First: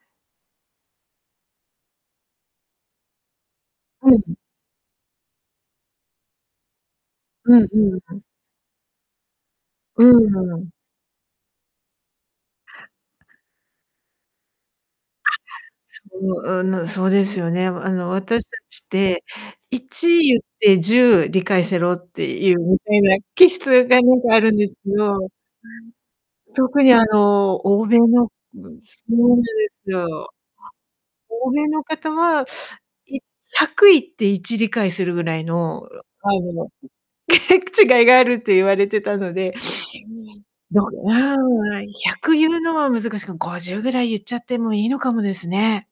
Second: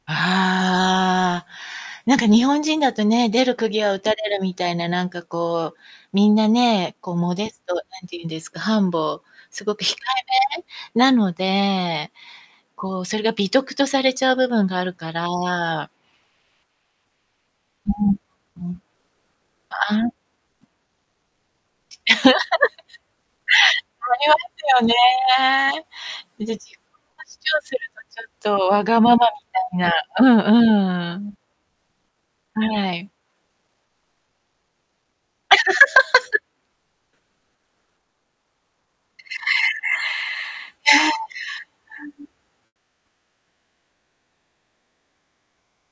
ああ。なんか日本人だとね、出る釘は打うたん-れうん。るみたいな、なんかこう、みんなね、こうモデうスんト、何うんうて言ん。うんですか、humble すごく控えうーん。めなので、こうそれが美徳とされちゃう部分があるかあ、ら。そう、うん、そうですよね、あうの、ん。私うん。達って、あいあ。ち言って10理解せろっていうみた いな気質がなあんりかまあるんですすよけどね。自分を特にあ主の、張する欧米のとちょっとわがそままうなんでみたすいよ。な。うんうん。欧米の方は、はい。い100言って1理解するぐらいの、違いがあるって言われてたので、いや。は ひゃい。く言うのは難しく、50ぐらい言っちゃってもいいのかもですね。